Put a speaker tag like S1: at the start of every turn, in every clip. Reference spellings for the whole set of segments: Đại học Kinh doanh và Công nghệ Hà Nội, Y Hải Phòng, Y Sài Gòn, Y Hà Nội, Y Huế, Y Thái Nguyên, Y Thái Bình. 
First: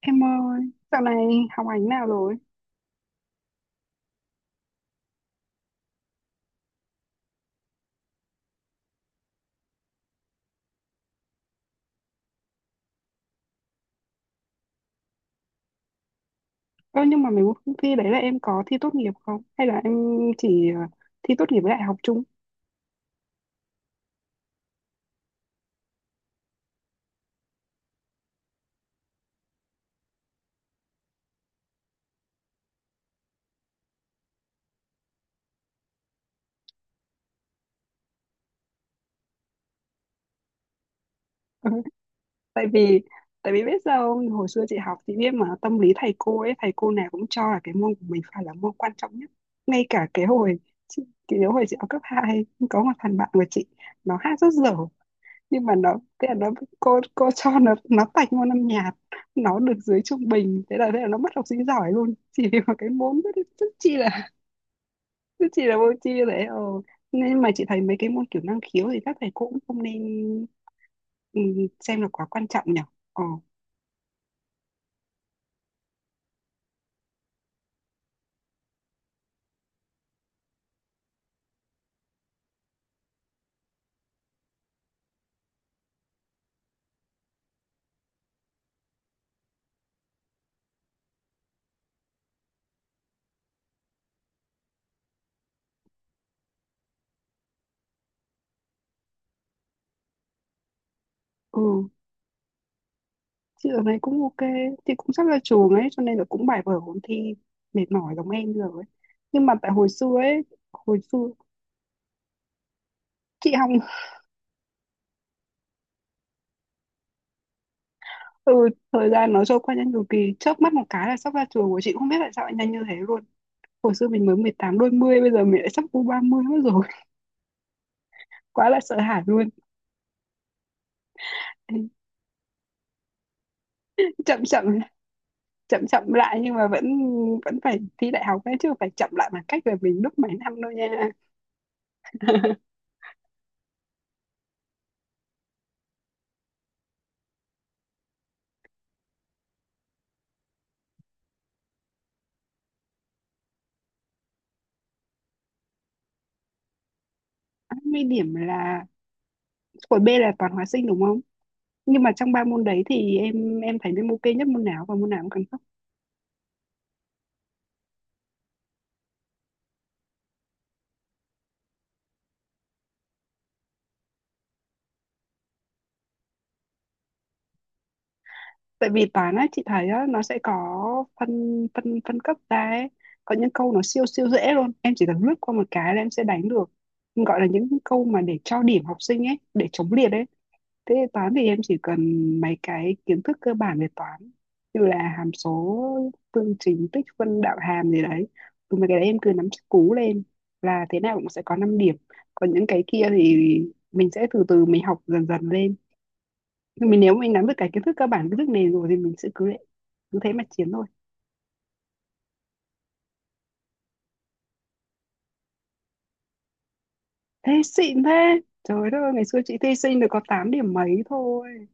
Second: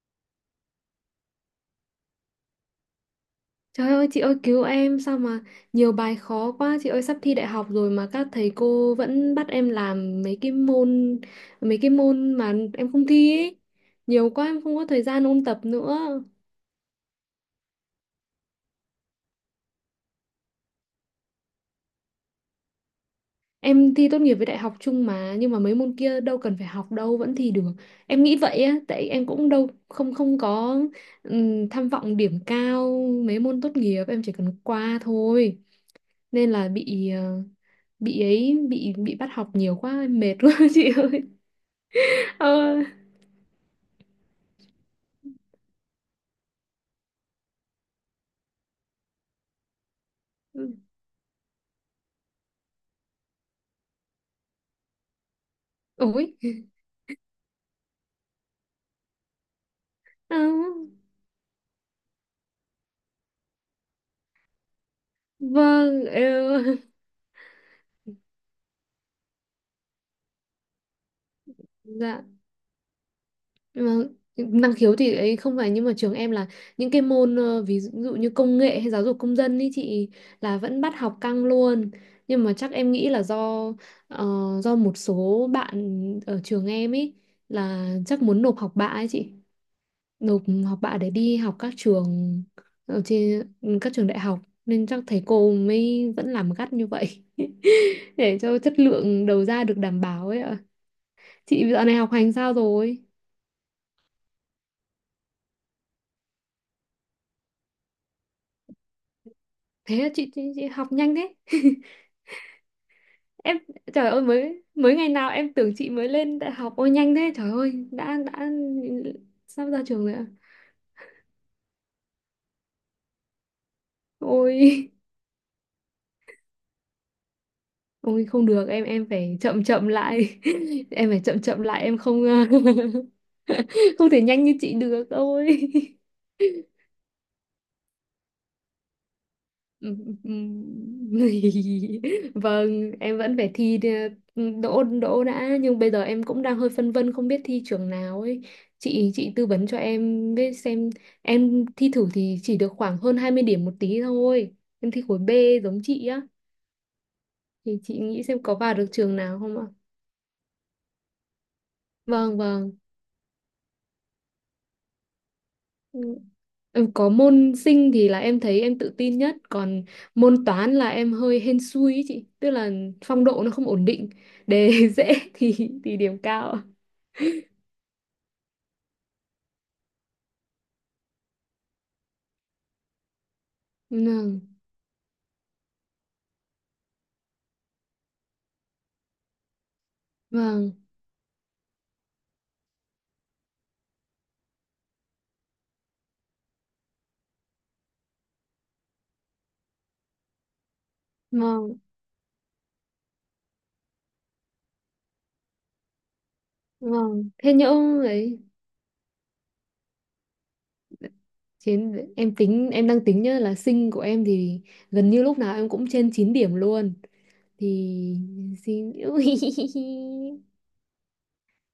S1: Em ơi, dạo này học hành nào rồi?
S2: Trời ơi chị ơi cứu em, sao mà nhiều bài khó quá chị ơi, sắp thi đại học rồi mà các thầy cô vẫn bắt em làm mấy cái môn mà em không thi ấy. Nhiều quá em không có thời gian ôn tập nữa.
S1: Ơ nhưng mà mấy cuộc thi đấy là em có thi tốt nghiệp không? Hay là em chỉ thi tốt nghiệp với đại học chung?
S2: Em thi tốt nghiệp với đại học chung mà, nhưng mà mấy môn kia đâu cần phải học đâu vẫn thi được. Em nghĩ vậy á, tại em cũng đâu không không có tham vọng điểm cao, mấy môn tốt nghiệp em chỉ cần qua thôi. Nên là bị ờ, bị ấy bị bắt học nhiều quá, em mệt quá chị ơi.
S1: Ừ, tại
S2: Ờ.
S1: vì tại vì biết sao không? Hồi xưa chị học chị biết mà tâm lý thầy cô ấy, thầy cô nào cũng cho là cái môn của mình phải là môn quan trọng nhất. Ngay cả cái hồi chị, chị nhớ hồi chị học cấp 2 có một thằng bạn của chị nó hát rất dở nhưng mà nó thế là
S2: Ôi.
S1: nó cô cho nó tạch môn âm nhạc, nó được dưới trung
S2: Ờ.
S1: bình, thế là nó mất học sinh giỏi luôn chỉ vì một cái môn rất rất chi là. Chứ chị là vô
S2: Vâng.
S1: tri
S2: Ờ.
S1: đấy. Ờ nên mà chị thấy mấy cái môn kiểu năng khiếu thì các thầy cô cũng không nên, ừ, xem là
S2: Dạ.
S1: quá quan trọng nhỉ. Ờ,
S2: Vâng. Năng khiếu thì ấy không phải, nhưng mà trường em là những cái môn ví dụ như công nghệ hay giáo dục công dân ý chị, là vẫn bắt học căng luôn. Nhưng mà chắc em nghĩ là ờ, do một số bạn ở trường em ý là chắc muốn nộp học bạ ấy chị. Nộp học bạ để đi học các trường, ở trên, các trường đại học, nên chắc thầy cô mới vẫn làm gắt như vậy để cho chất lượng đầu ra được đảm bảo ấy ạ. Chị dạo
S1: ừ,
S2: này học hành sao rồi?
S1: chị ở đây cũng ok, chị cũng sắp ra trường ấy cho nên là cũng bài vở ôn thi mệt mỏi giống em rồi ấy. Nhưng mà tại hồi
S2: Thế là
S1: xưa
S2: chị,
S1: ấy,
S2: chị chị học
S1: hồi
S2: nhanh
S1: xưa
S2: thế.
S1: chị
S2: Em,
S1: học.
S2: trời ơi, mới mới ngày nào em tưởng chị mới lên đại học, ôi nhanh thế trời ơi, đã
S1: Ừ, thời gian nó trôi
S2: sắp
S1: qua
S2: ra
S1: nhanh
S2: trường
S1: cực
S2: rồi ạ.
S1: kỳ, chớp mắt một cái là sắp ra trường của chị, không biết tại sao lại nhanh như thế luôn. Hồi xưa mình mới mười
S2: Ôi.
S1: tám đôi mươi, bây giờ mình lại sắp u 30 mất rồi.
S2: Ôi không
S1: Quá
S2: được,
S1: là
S2: em
S1: sợ
S2: em
S1: hãi
S2: phải
S1: luôn.
S2: chậm chậm lại em phải chậm chậm lại, em không không thể
S1: chậm
S2: nhanh như chị
S1: chậm
S2: được ôi.
S1: chậm chậm lại nhưng mà vẫn, vẫn phải thi đại học ấy chứ, phải chậm lại bằng cách về mình lúc mấy năm đâu nha.
S2: Vâng, em vẫn phải thi đỗ đỗ đã, nhưng bây giờ em cũng đang hơi phân vân, không biết thi trường nào ấy. Chị tư vấn cho em biết xem, em thi thử thì chỉ được khoảng hơn 20 điểm một tí thôi, em thi khối B giống chị á, thì chị
S1: 80
S2: nghĩ
S1: điểm
S2: xem có vào
S1: là,
S2: được trường nào không ạ?
S1: khối B là toàn hóa sinh đúng không, nhưng mà trong
S2: Vâng,
S1: ba môn
S2: vâng.
S1: đấy thì em thấy em ok nhất môn nào và môn nào cũng cần cấp.
S2: Ừ, có môn sinh thì là em thấy em tự tin nhất, còn môn toán là em hơi hên xui ý chị, tức là phong độ nó không ổn định, đề dễ thì điểm cao.
S1: Tại vì toán á, chị thấy á nó sẽ có phân phân phân cấp ra ấy, có những câu nó siêu siêu
S2: Vâng,
S1: dễ luôn, em chỉ cần lướt qua một cái là em sẽ đánh được, gọi là những câu mà để cho điểm học sinh ấy, để chống liệt ấy.
S2: vâng,
S1: Thế toán thì em chỉ cần mấy cái kiến thức cơ bản về toán, như là hàm số, phương trình, tích phân, đạo hàm gì đấy. Ừ, mấy cái đấy em cứ nắm chắc cú lên là thế nào cũng sẽ có 5
S2: vâng,
S1: điểm. Còn những cái kia thì mình sẽ từ từ mình học dần dần lên. Nhưng mình nếu
S2: vâng.
S1: mình nắm
S2: Thế
S1: được cái kiến thức
S2: nhỡ
S1: cơ bản, kiến
S2: ấy,
S1: thức nền rồi thì mình sẽ cứ thế mà chiến thôi.
S2: chiến, em tính, em đang tính nhá, là sinh của em thì gần như lúc nào em cũng trên 9 điểm luôn
S1: Thế xịn
S2: thì
S1: thế. Trời
S2: xin
S1: đất ơi, ngày xưa chị thi sinh được có 8 điểm mấy thôi.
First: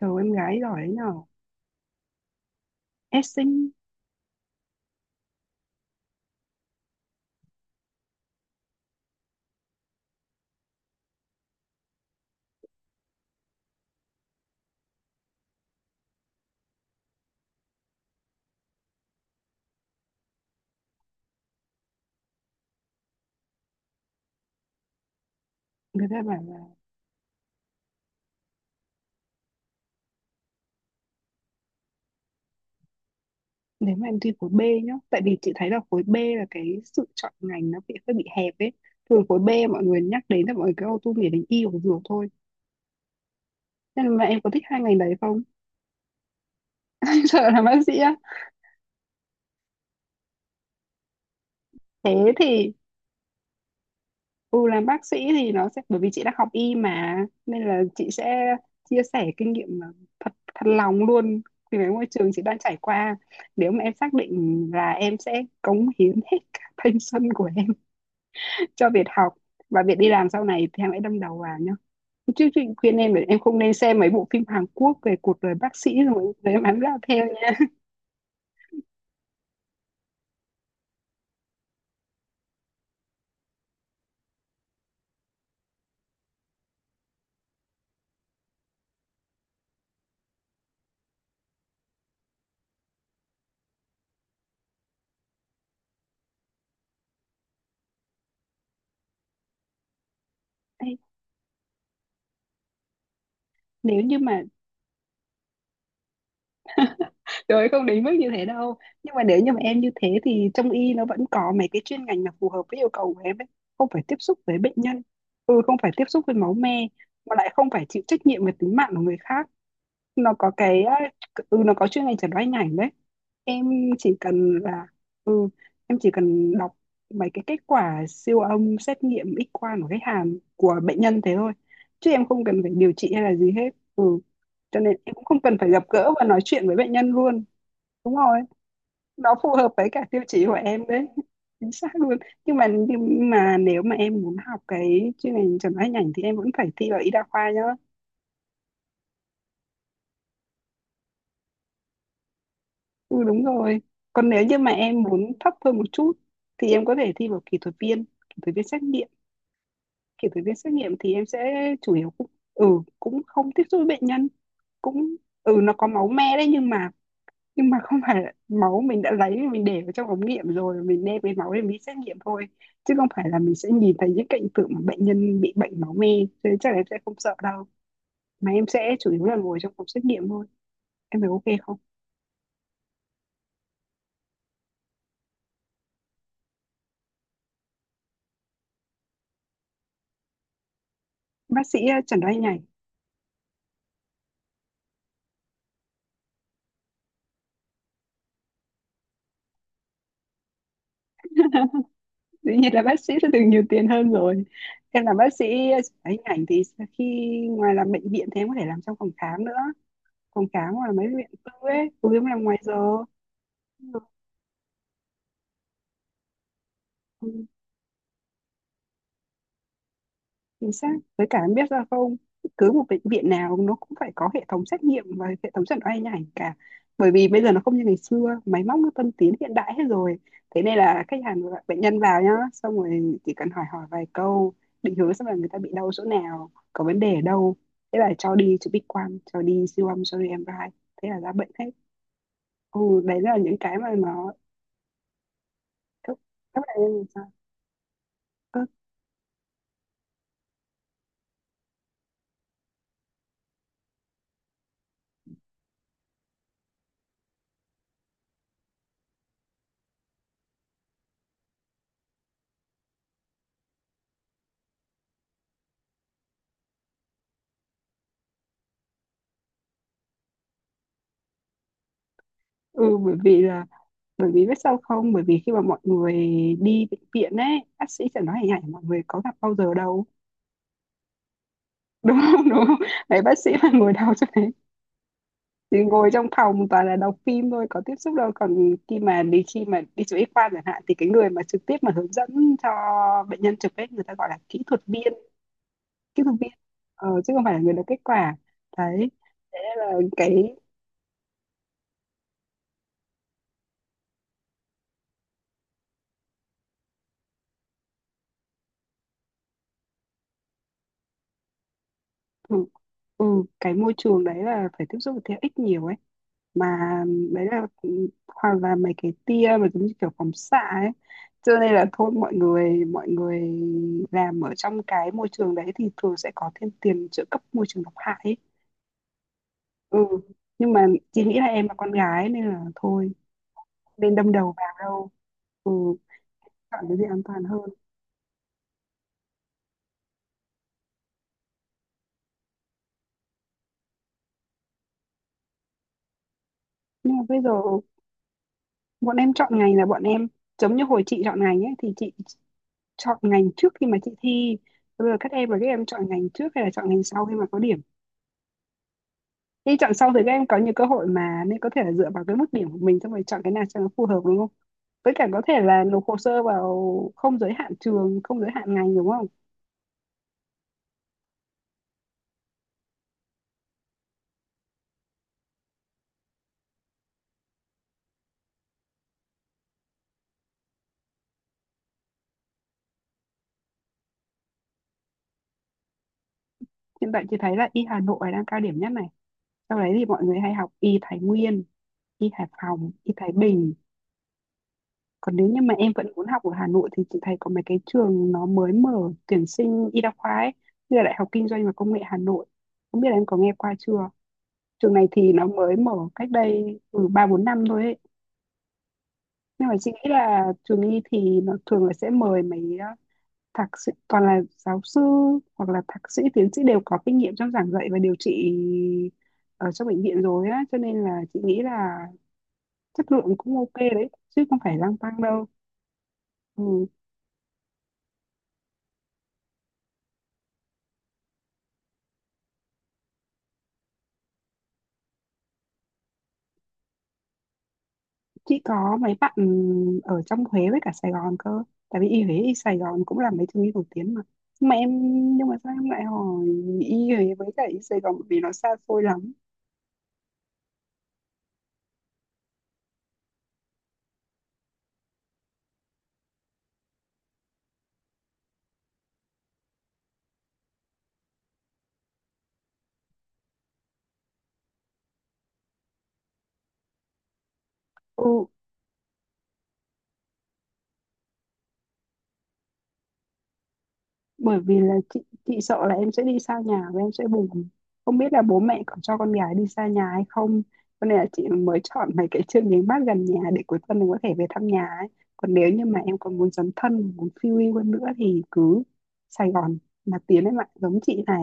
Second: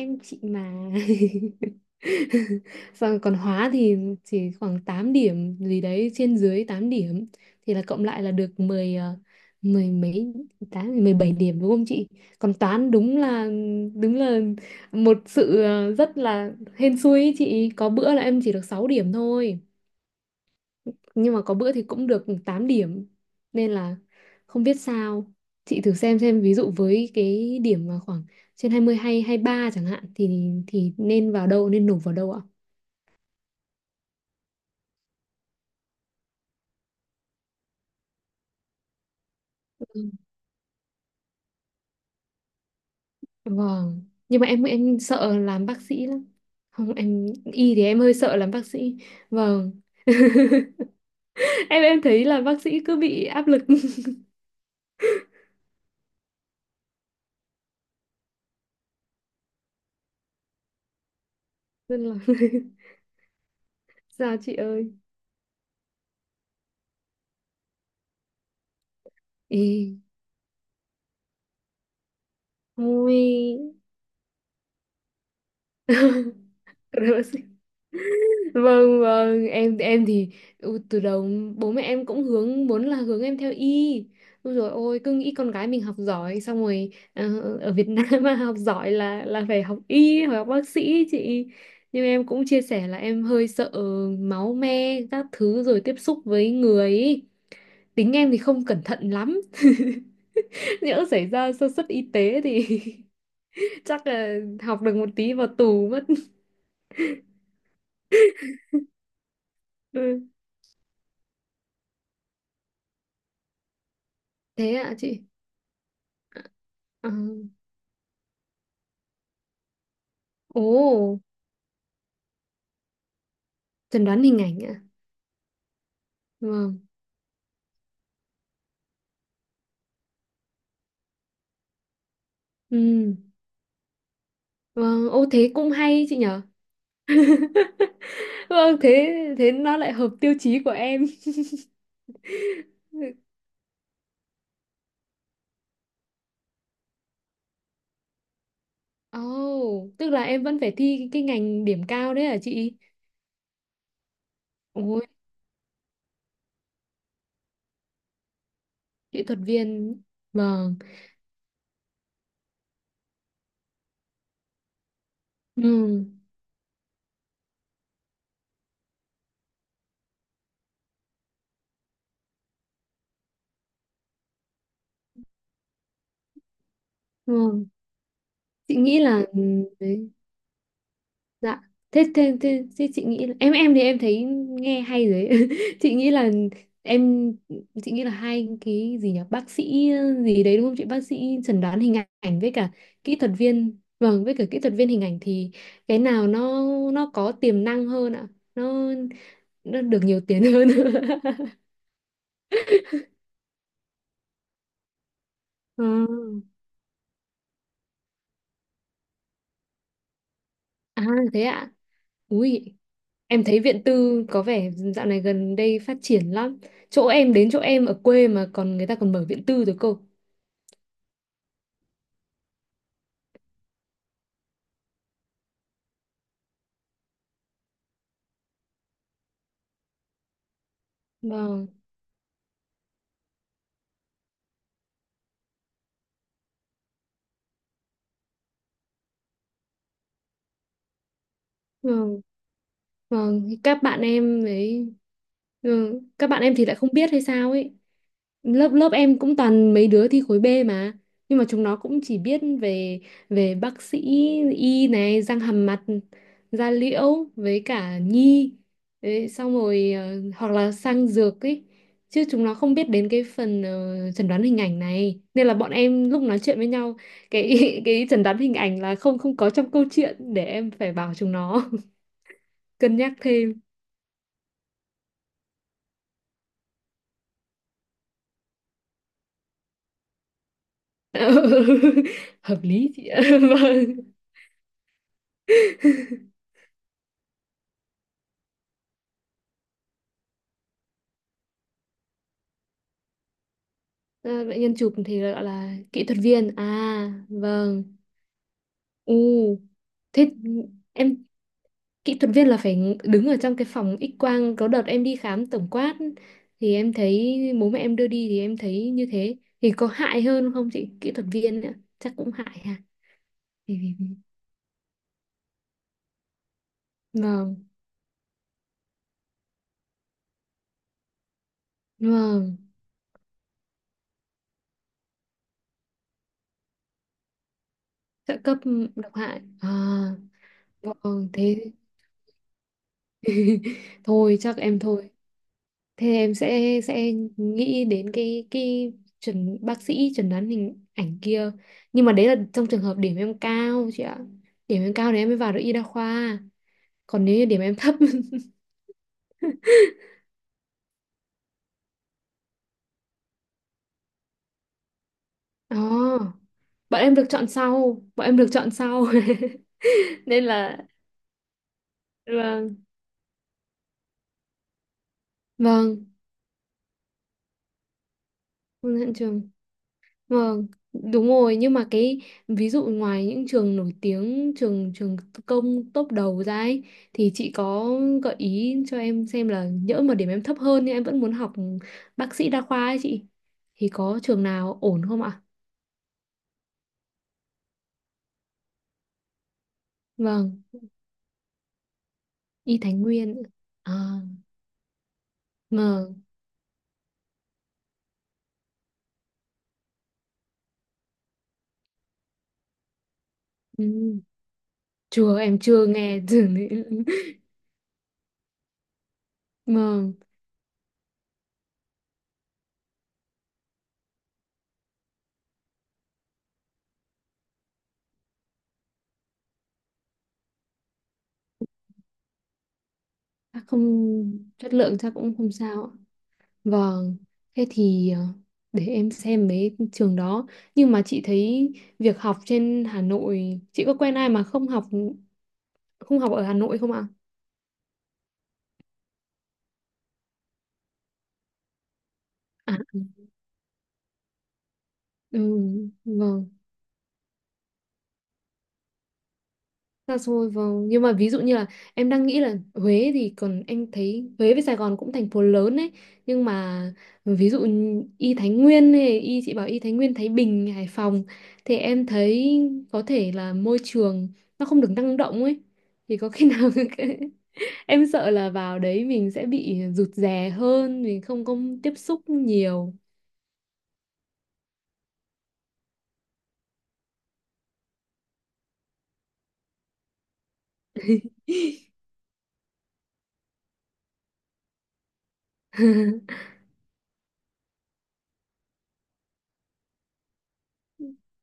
S1: Trời ơi, em
S2: chị
S1: gái giỏi đấy
S2: mà.
S1: nhở.
S2: Xong
S1: Ép
S2: còn
S1: sinh,
S2: hóa thì chỉ khoảng 8 điểm gì đấy, trên dưới 8 điểm, thì là cộng lại là được 10 mười mấy, tám, 17 điểm đúng không chị? Còn toán đúng là một sự rất là hên xui ý chị, có bữa là em chỉ được 6 điểm thôi, nhưng mà có bữa thì cũng được 8 điểm, nên là không biết sao. Chị thử
S1: người
S2: xem
S1: ta
S2: xem
S1: bảo
S2: ví
S1: là,
S2: dụ với cái điểm mà khoảng trên 20 hay 23 chẳng hạn thì nên vào đâu, nên nộp vào đâu ạ?
S1: nếu mà em thi khối B nhá, tại vì chị thấy là khối B là cái sự chọn ngành nó bị hơi bị hẹp ấy, thường khối B mọi người
S2: Ừ.
S1: nhắc đến là mọi người cứ auto nghĩ đến y hoặc dược thôi,
S2: Vâng,
S1: nên là em
S2: nhưng mà
S1: có thích
S2: em
S1: hai ngành
S2: em
S1: đấy
S2: sợ
S1: không?
S2: làm bác sĩ lắm, không em,
S1: Sợ làm bác
S2: y thì
S1: sĩ
S2: em
S1: á?
S2: hơi sợ làm bác sĩ. Vâng. Em thấy
S1: Thế
S2: là bác
S1: thì,
S2: sĩ cứ bị áp lực
S1: ừ, làm bác sĩ thì nó sẽ, bởi vì chị đã học y mà, nên là chị sẽ chia sẻ kinh nghiệm mà, thật thật lòng luôn, vì cái
S2: nên
S1: môi
S2: là
S1: trường chị đang trải qua. Nếu mà em xác
S2: sao chị
S1: định
S2: ơi.
S1: là em sẽ cống hiến hết cả thanh xuân của em cho việc học
S2: Ê,
S1: và việc đi làm sau này thì em hãy đâm đầu vào nhá. Chứ chị khuyên em là
S2: ôi.
S1: em không nên xem mấy bộ phim Hàn Quốc về cuộc đời bác sĩ rồi rồi em bám đạo
S2: Rồi bác
S1: theo
S2: sĩ,
S1: nha.
S2: vâng vâng, em thì ừ, từ đầu bố mẹ em cũng hướng muốn là hướng em theo y. Ôi rồi ôi, cứ nghĩ con gái mình học giỏi xong rồi ở Việt Nam mà học giỏi là phải học y hoặc học bác sĩ ấy chị. Nhưng em cũng chia sẻ là em hơi sợ máu me các thứ, rồi tiếp xúc với người ấy. Tính em thì không cẩn thận lắm
S1: Ê,
S2: nhỡ xảy ra sơ suất y tế thì
S1: nếu
S2: chắc
S1: như
S2: là
S1: mà,
S2: học được một tí vào tù mất.
S1: rồi không đến mức như thế đâu. Nhưng mà nếu như mà em như thế
S2: Ừ.
S1: thì trong y nó vẫn có mấy cái chuyên ngành mà phù hợp với yêu cầu của em ấy. Không phải tiếp xúc với bệnh
S2: Thế ạ
S1: nhân,
S2: chị.
S1: ừ, không phải tiếp xúc với máu me,
S2: Ờ.
S1: mà lại không phải chịu trách nhiệm về tính mạng của người khác. Nó có
S2: Ồ.
S1: cái, nó có chuyên ngành chẩn đoán hình ảnh đấy. Em
S2: Chẩn
S1: chỉ
S2: đoán hình
S1: cần
S2: ảnh ạ.
S1: là, ừ, em chỉ cần đọc
S2: Vâng.
S1: mấy cái kết quả siêu âm, xét nghiệm, X quang của khách hàng, của bệnh nhân thế thôi, chứ em không cần phải điều trị
S2: Ừm.
S1: hay là gì hết. Ừ, cho nên
S2: Vâng,
S1: em cũng
S2: ô
S1: không
S2: thế
S1: cần phải
S2: cũng
S1: gặp
S2: hay
S1: gỡ
S2: chị
S1: và nói
S2: nhở.
S1: chuyện với bệnh nhân luôn. Đúng rồi,
S2: Vâng, thế
S1: nó
S2: thế
S1: phù hợp
S2: nó
S1: với
S2: lại
S1: cả
S2: hợp
S1: tiêu
S2: tiêu
S1: chí của
S2: chí của
S1: em
S2: em.
S1: đấy. Chính xác luôn. Nhưng mà nếu mà em muốn học cái chuyên ngành chẩn đoán hình ảnh thì em vẫn phải thi vào y đa khoa nhá.
S2: Ồ, tức là em vẫn phải thi cái ngành điểm cao đấy hả chị?
S1: Ừ đúng rồi. Còn nếu như mà
S2: Ôi,
S1: em muốn thấp hơn một chút thì em có thể thi vào kỹ thuật viên xét nghiệm.
S2: kỹ thuật viên.
S1: Kỹ thuật viên xét
S2: Vâng.
S1: nghiệm thì em sẽ chủ yếu cũng, ừ, cũng không tiếp xúc với bệnh nhân, cũng, ừ,
S2: Ừ,
S1: nó có máu me đấy, nhưng mà, nhưng mà không phải là máu, mình đã lấy mình để vào trong ống nghiệm rồi mình đem cái máu để mình xét nghiệm thôi, chứ không phải là mình sẽ nhìn thấy những cảnh tượng mà bệnh nhân bị bệnh máu me, cho nên chắc là em sẽ không sợ đâu,
S2: vâng.
S1: mà em
S2: Chị
S1: sẽ
S2: nghĩ
S1: chủ
S2: là
S1: yếu là
S2: ừ,
S1: ngồi trong phòng xét
S2: đấy.
S1: nghiệm thôi. Em thấy ok
S2: Dạ.
S1: không?
S2: Thế, chị nghĩ là, em thì em thấy nghe hay rồi ấy. Chị nghĩ là em chị nghĩ là hai cái gì nhỉ, bác sĩ gì đấy đúng không chị, bác sĩ chẩn
S1: Bác
S2: đoán
S1: sĩ,
S2: hình
S1: chẩn đoán
S2: ảnh
S1: hình
S2: với
S1: ảnh.
S2: cả kỹ thuật viên, vâng, với cả kỹ thuật viên hình ảnh thì cái nào nó có tiềm năng hơn ạ, nó nó được nhiều tiền hơn.
S1: Dĩ nhiên là bác sĩ sẽ được nhiều tiền hơn rồi. Em làm bác sĩ
S2: Ờ.
S1: chụp máy hình ảnh thì khi ngoài làm bệnh viện thì em có thể làm trong phòng khám nữa, phòng khám hoặc là
S2: À,
S1: mấy bệnh
S2: thế
S1: tư
S2: ạ.
S1: ấy cũng làm ngoài
S2: Ui,
S1: giờ.
S2: em thấy viện tư có vẻ dạo này gần đây phát triển lắm, chỗ em đến chỗ em ở quê mà còn, người ta còn mở viện tư rồi cơ.
S1: Chính xác, với cả em biết ra không, cứ một bệnh viện nào nó cũng phải có hệ thống xét nghiệm và hệ thống chẩn đoán hình ảnh cả, bởi vì bây giờ nó không như ngày xưa, máy móc nó tân tiến hiện đại hết rồi. Thế nên là khách hàng, gọi
S2: Vâng,
S1: bệnh nhân vào nhá, xong rồi chỉ cần hỏi hỏi vài câu, định hướng xem là người ta bị đau chỗ nào, có vấn đề ở đâu, thế là cho đi chụp X quang, cho đi siêu âm, cho đi MRI, thế là ra bệnh hết.
S2: vâng,
S1: Ừ đấy là
S2: vâng,
S1: những cái
S2: các
S1: mà
S2: bạn
S1: nó,
S2: em ấy, ừ,
S1: các
S2: các bạn em
S1: các
S2: thì
S1: bạn
S2: lại
S1: em
S2: không
S1: làm
S2: biết hay
S1: sao.
S2: sao ấy,
S1: Ừ,
S2: lớp lớp em cũng toàn mấy đứa thi khối B mà, nhưng mà chúng nó cũng chỉ biết về về bác sĩ y này, răng hàm mặt, da liễu với cả nhi. Đấy, xong rồi hoặc là sang dược ấy, chứ chúng nó không biết đến cái phần chẩn đoán hình ảnh này, nên là bọn em lúc nói chuyện với nhau cái cái chẩn đoán hình ảnh là không không có trong câu chuyện, để em phải bảo chúng nó
S1: ừ,
S2: cân nhắc
S1: bởi vì
S2: thêm.
S1: là, bởi vì biết sao không, bởi vì khi mà mọi người đi bệnh viện ấy, bác sĩ chẳng nói hình ảnh mọi người có gặp bao giờ đâu, đúng không?
S2: Hợp
S1: Đúng không?
S2: lý chị ạ.
S1: Đấy, bác sĩ mà ngồi đâu cho đấy, thì ngồi
S2: Vâng.
S1: trong phòng toàn là đọc phim thôi, có tiếp xúc đâu. Còn khi mà đi, khi mà đi chụp X-quang chẳng hạn thì cái người mà trực tiếp mà hướng dẫn cho bệnh nhân chụp ấy, người ta gọi là
S2: À,
S1: kỹ
S2: bệnh nhân
S1: thuật
S2: chụp
S1: viên,
S2: thì gọi là kỹ thuật
S1: kỹ thuật viên,
S2: viên à,
S1: chứ không phải là người đọc kết
S2: vâng.
S1: quả. Đấy,
S2: U,
S1: thế nên là
S2: thế
S1: cái,
S2: em, kỹ thuật viên là phải đứng ở trong cái phòng X quang, có đợt em đi khám tổng quát thì em thấy bố mẹ em đưa đi thì em thấy như thế, thì có hại hơn không chị, kỹ thuật viên nữa chắc cũng hại
S1: ừ,
S2: ha.
S1: ừ, cái
S2: Vì-
S1: môi
S2: vì- vì-
S1: trường đấy là phải tiếp xúc với thế ích nhiều ấy, mà đấy
S2: vâng,
S1: là hoặc là mấy cái tia mà giống như kiểu phóng xạ ấy. Cho nên là thôi, mọi
S2: vâng,
S1: người mọi người làm ở trong cái môi trường đấy thì thường sẽ có thêm tiền trợ cấp môi trường độc hại
S2: trợ
S1: ấy.
S2: cấp độc hại
S1: Ừ,
S2: à,
S1: nhưng mà chị
S2: vâng
S1: nghĩ là em
S2: thế
S1: là con gái nên là thôi, nên đâm
S2: thôi
S1: đầu
S2: chắc
S1: vào
S2: em
S1: đâu,
S2: thôi.
S1: ừ,
S2: Thế em sẽ
S1: chọn cái gì
S2: sẽ
S1: an toàn hơn.
S2: nghĩ đến cái chuẩn bác sĩ chẩn đoán hình ảnh kia. Nhưng mà đấy là trong trường hợp điểm em cao chị ạ. Điểm em cao thì em mới vào được y đa khoa.
S1: Nhưng mà
S2: Còn nếu
S1: bây
S2: như
S1: giờ
S2: điểm em thấp.
S1: bọn em giống như hồi chị chọn ngành ấy thì chị chọn ngành trước khi mà chị thi, bây giờ các em là các
S2: Ồ,
S1: em chọn ngành trước hay là chọn
S2: bọn
S1: ngành
S2: em
S1: sau
S2: được
S1: khi mà
S2: chọn
S1: có điểm?
S2: sau, bọn em được chọn sau.
S1: Khi chọn xong thì các
S2: Nên
S1: em có nhiều
S2: là
S1: cơ hội mà, nên có thể là dựa vào cái mức điểm
S2: vâng,
S1: của mình xong rồi chọn cái nào cho nó phù hợp đúng không? Với cả có thể là nộp
S2: vâng,
S1: hồ sơ vào không giới hạn trường, không giới hạn ngành
S2: vâng,
S1: đúng
S2: hẹn
S1: không?
S2: trường. Vâng, đúng rồi, nhưng mà cái ví dụ ngoài những trường nổi tiếng, trường trường công top đầu ra ấy, thì chị có gợi ý cho em xem là nhỡ mà điểm em thấp hơn nhưng em vẫn muốn học bác sĩ đa khoa ấy chị, thì có trường nào ổn không ạ?
S1: Hiện tại chị thấy là Y Hà Nội đang cao điểm nhất này. Sau đấy thì mọi người hay
S2: Vâng,
S1: học Y Thái Nguyên, Y Hải
S2: Y
S1: Phòng,
S2: Thái
S1: Y Thái
S2: Nguyên.
S1: Bình.
S2: À,
S1: Còn nếu như mà em vẫn
S2: vâng.
S1: muốn học ở Hà Nội thì chị thấy có mấy cái trường nó mới mở tuyển sinh y đa khoa ấy, như là Đại học Kinh doanh và Công nghệ Hà Nội. Không biết là em có nghe qua
S2: Ừ.
S1: chưa? Trường này thì
S2: Chưa,
S1: nó
S2: em
S1: mới
S2: chưa
S1: mở
S2: nghe
S1: cách
S2: trường đấy.
S1: đây từ 3 4 năm thôi ấy. Nhưng mà chị nghĩ
S2: Vâng,
S1: là trường y thì nó thường là sẽ mời mấy, thạc sĩ toàn là giáo sư hoặc là thạc sĩ tiến sĩ, đều có kinh nghiệm trong giảng dạy và điều trị ở trong bệnh viện rồi á, cho nên là chị nghĩ là chất lượng cũng
S2: chắc
S1: ok
S2: không,
S1: đấy, chứ không
S2: chất
S1: phải lăng
S2: lượng chắc
S1: tăng
S2: cũng
S1: đâu.
S2: không sao ạ.
S1: Ừ.
S2: Vâng, thế thì để em xem mấy trường đó. Nhưng mà chị thấy việc học trên Hà Nội, chị có quen ai mà không học ở Hà Nội không ạ?
S1: Chị có mấy bạn ở trong Huế với cả Sài Gòn cơ, tại vì y Huế y
S2: À,
S1: Sài Gòn cũng là mấy trường y nổi tiếng mà. Mà em,
S2: ừ,
S1: nhưng mà sao em lại hỏi
S2: vâng,
S1: y Huế với cả y Sài Gòn, bởi vì nó xa xôi lắm.
S2: xa xôi vâng. Nhưng mà ví dụ như là em đang nghĩ là Huế thì còn em thấy Huế với Sài Gòn cũng thành phố lớn ấy. Nhưng mà ví dụ như Y Thái Nguyên hay Y chị bảo Y Thái Nguyên, Thái Bình, Hải Phòng thì em thấy có thể là môi trường nó không được năng động ấy. Thì có khi nào em sợ
S1: Ừ
S2: là vào đấy mình sẽ bị rụt rè hơn, mình không có tiếp xúc nhiều.
S1: bởi vì là chị sợ là em sẽ đi xa nhà và em sẽ buồn, không biết là bố mẹ có cho con gái đi xa nhà hay không, cho nên là chị mới chọn mấy cái chương trình mát gần nhà để cuối tuần mình có thể về thăm nhà ấy. Còn nếu như mà em còn muốn dấn thân muốn phiêu lưu hơn nữa thì cứ Sài Gòn mà Tiến, em ạ, giống chị này,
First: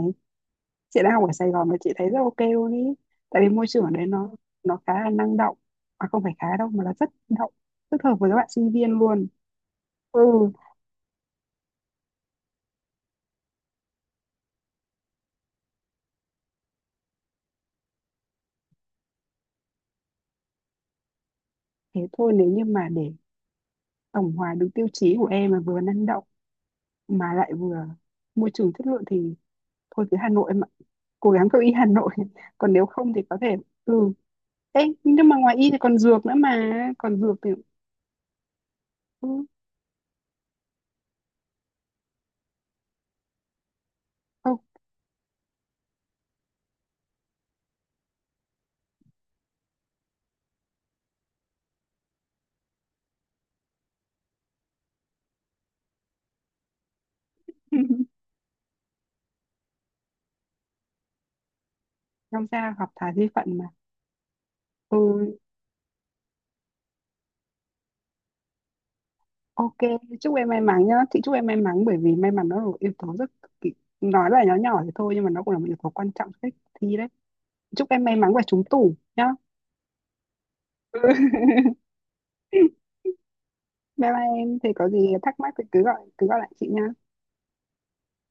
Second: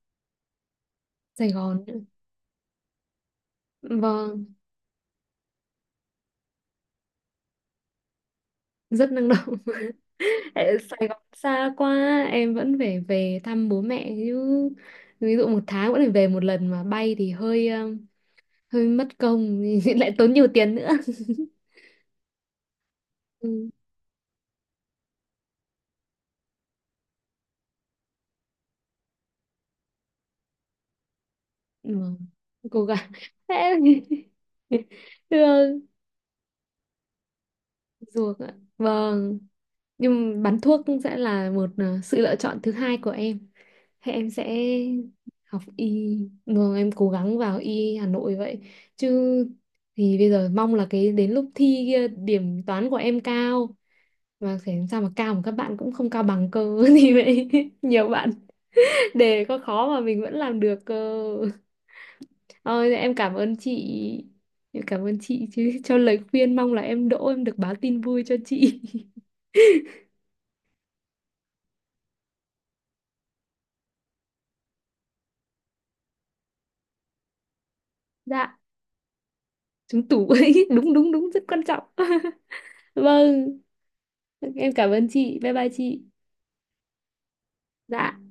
S1: chị đang học ở Sài
S2: Sài
S1: Gòn mà
S2: Gòn,
S1: chị thấy rất ok luôn ý, tại vì môi trường ở đấy nó
S2: vâng,
S1: nó khá là năng động, mà không phải khá đâu, mà là rất động, rất hợp với các bạn sinh viên
S2: rất
S1: luôn.
S2: năng động.
S1: Ừ,
S2: Tại Sài Gòn xa quá, em vẫn phải về thăm bố mẹ chứ. Ví dụ một tháng vẫn phải về một lần mà bay thì hơi hơi mất công, lại tốn nhiều tiền nữa.
S1: thế thôi nếu như mà để
S2: Ừ,
S1: tổng hòa đúng tiêu chí của em, mà vừa năng động mà lại vừa môi trường chất lượng thì thôi cứ Hà Nội em ạ, cố gắng cậu y Hà Nội.
S2: vâng,
S1: Còn
S2: cố
S1: nếu
S2: gắng.
S1: không thì có
S2: Thế
S1: thể,
S2: em-
S1: ừ. Ê, nhưng mà ngoài y thì
S2: Được,
S1: còn dược nữa mà, còn dược thì,
S2: ruột ạ.
S1: ừ,
S2: Vâng. Nhưng bán thuốc sẽ là một sự lựa chọn thứ hai của em. Thế em sẽ
S1: không.
S2: học y, vâng em cố gắng vào y Hà Nội vậy, chứ thì bây giờ mong là cái đến lúc thi kia điểm toán của em cao, mà phải làm sao mà cao mà các bạn cũng không cao bằng cơ thì vậy. Nhiều bạn, đề có khó mà mình vẫn làm được cơ.
S1: Tham gia gặp
S2: Ôi,
S1: thà
S2: em
S1: di
S2: cảm ơn
S1: phận mà.
S2: chị, em cảm ơn
S1: Ừ,
S2: chị chứ cho lời khuyên, mong là em đỗ, em được báo tin vui cho chị.
S1: ok, chúc em may mắn nhá, chị chúc em may mắn, bởi vì may mắn nó là một yếu tố rất cực kỳ, nói là nhỏ nhỏ thì thôi nhưng mà nó cũng là một yếu tố quan trọng cho cách thi đấy. Chúc em may mắn và
S2: Dạ,
S1: trúng tủ nhá.
S2: trúng tủ ấy, đúng đúng đúng, rất quan trọng. Vâng,
S1: Bye bye em, thì
S2: em
S1: có
S2: cảm ơn
S1: gì
S2: chị,
S1: thắc
S2: bye
S1: mắc thì
S2: bye
S1: cứ
S2: chị.
S1: gọi, cứ gọi lại chị nha.
S2: Dạ.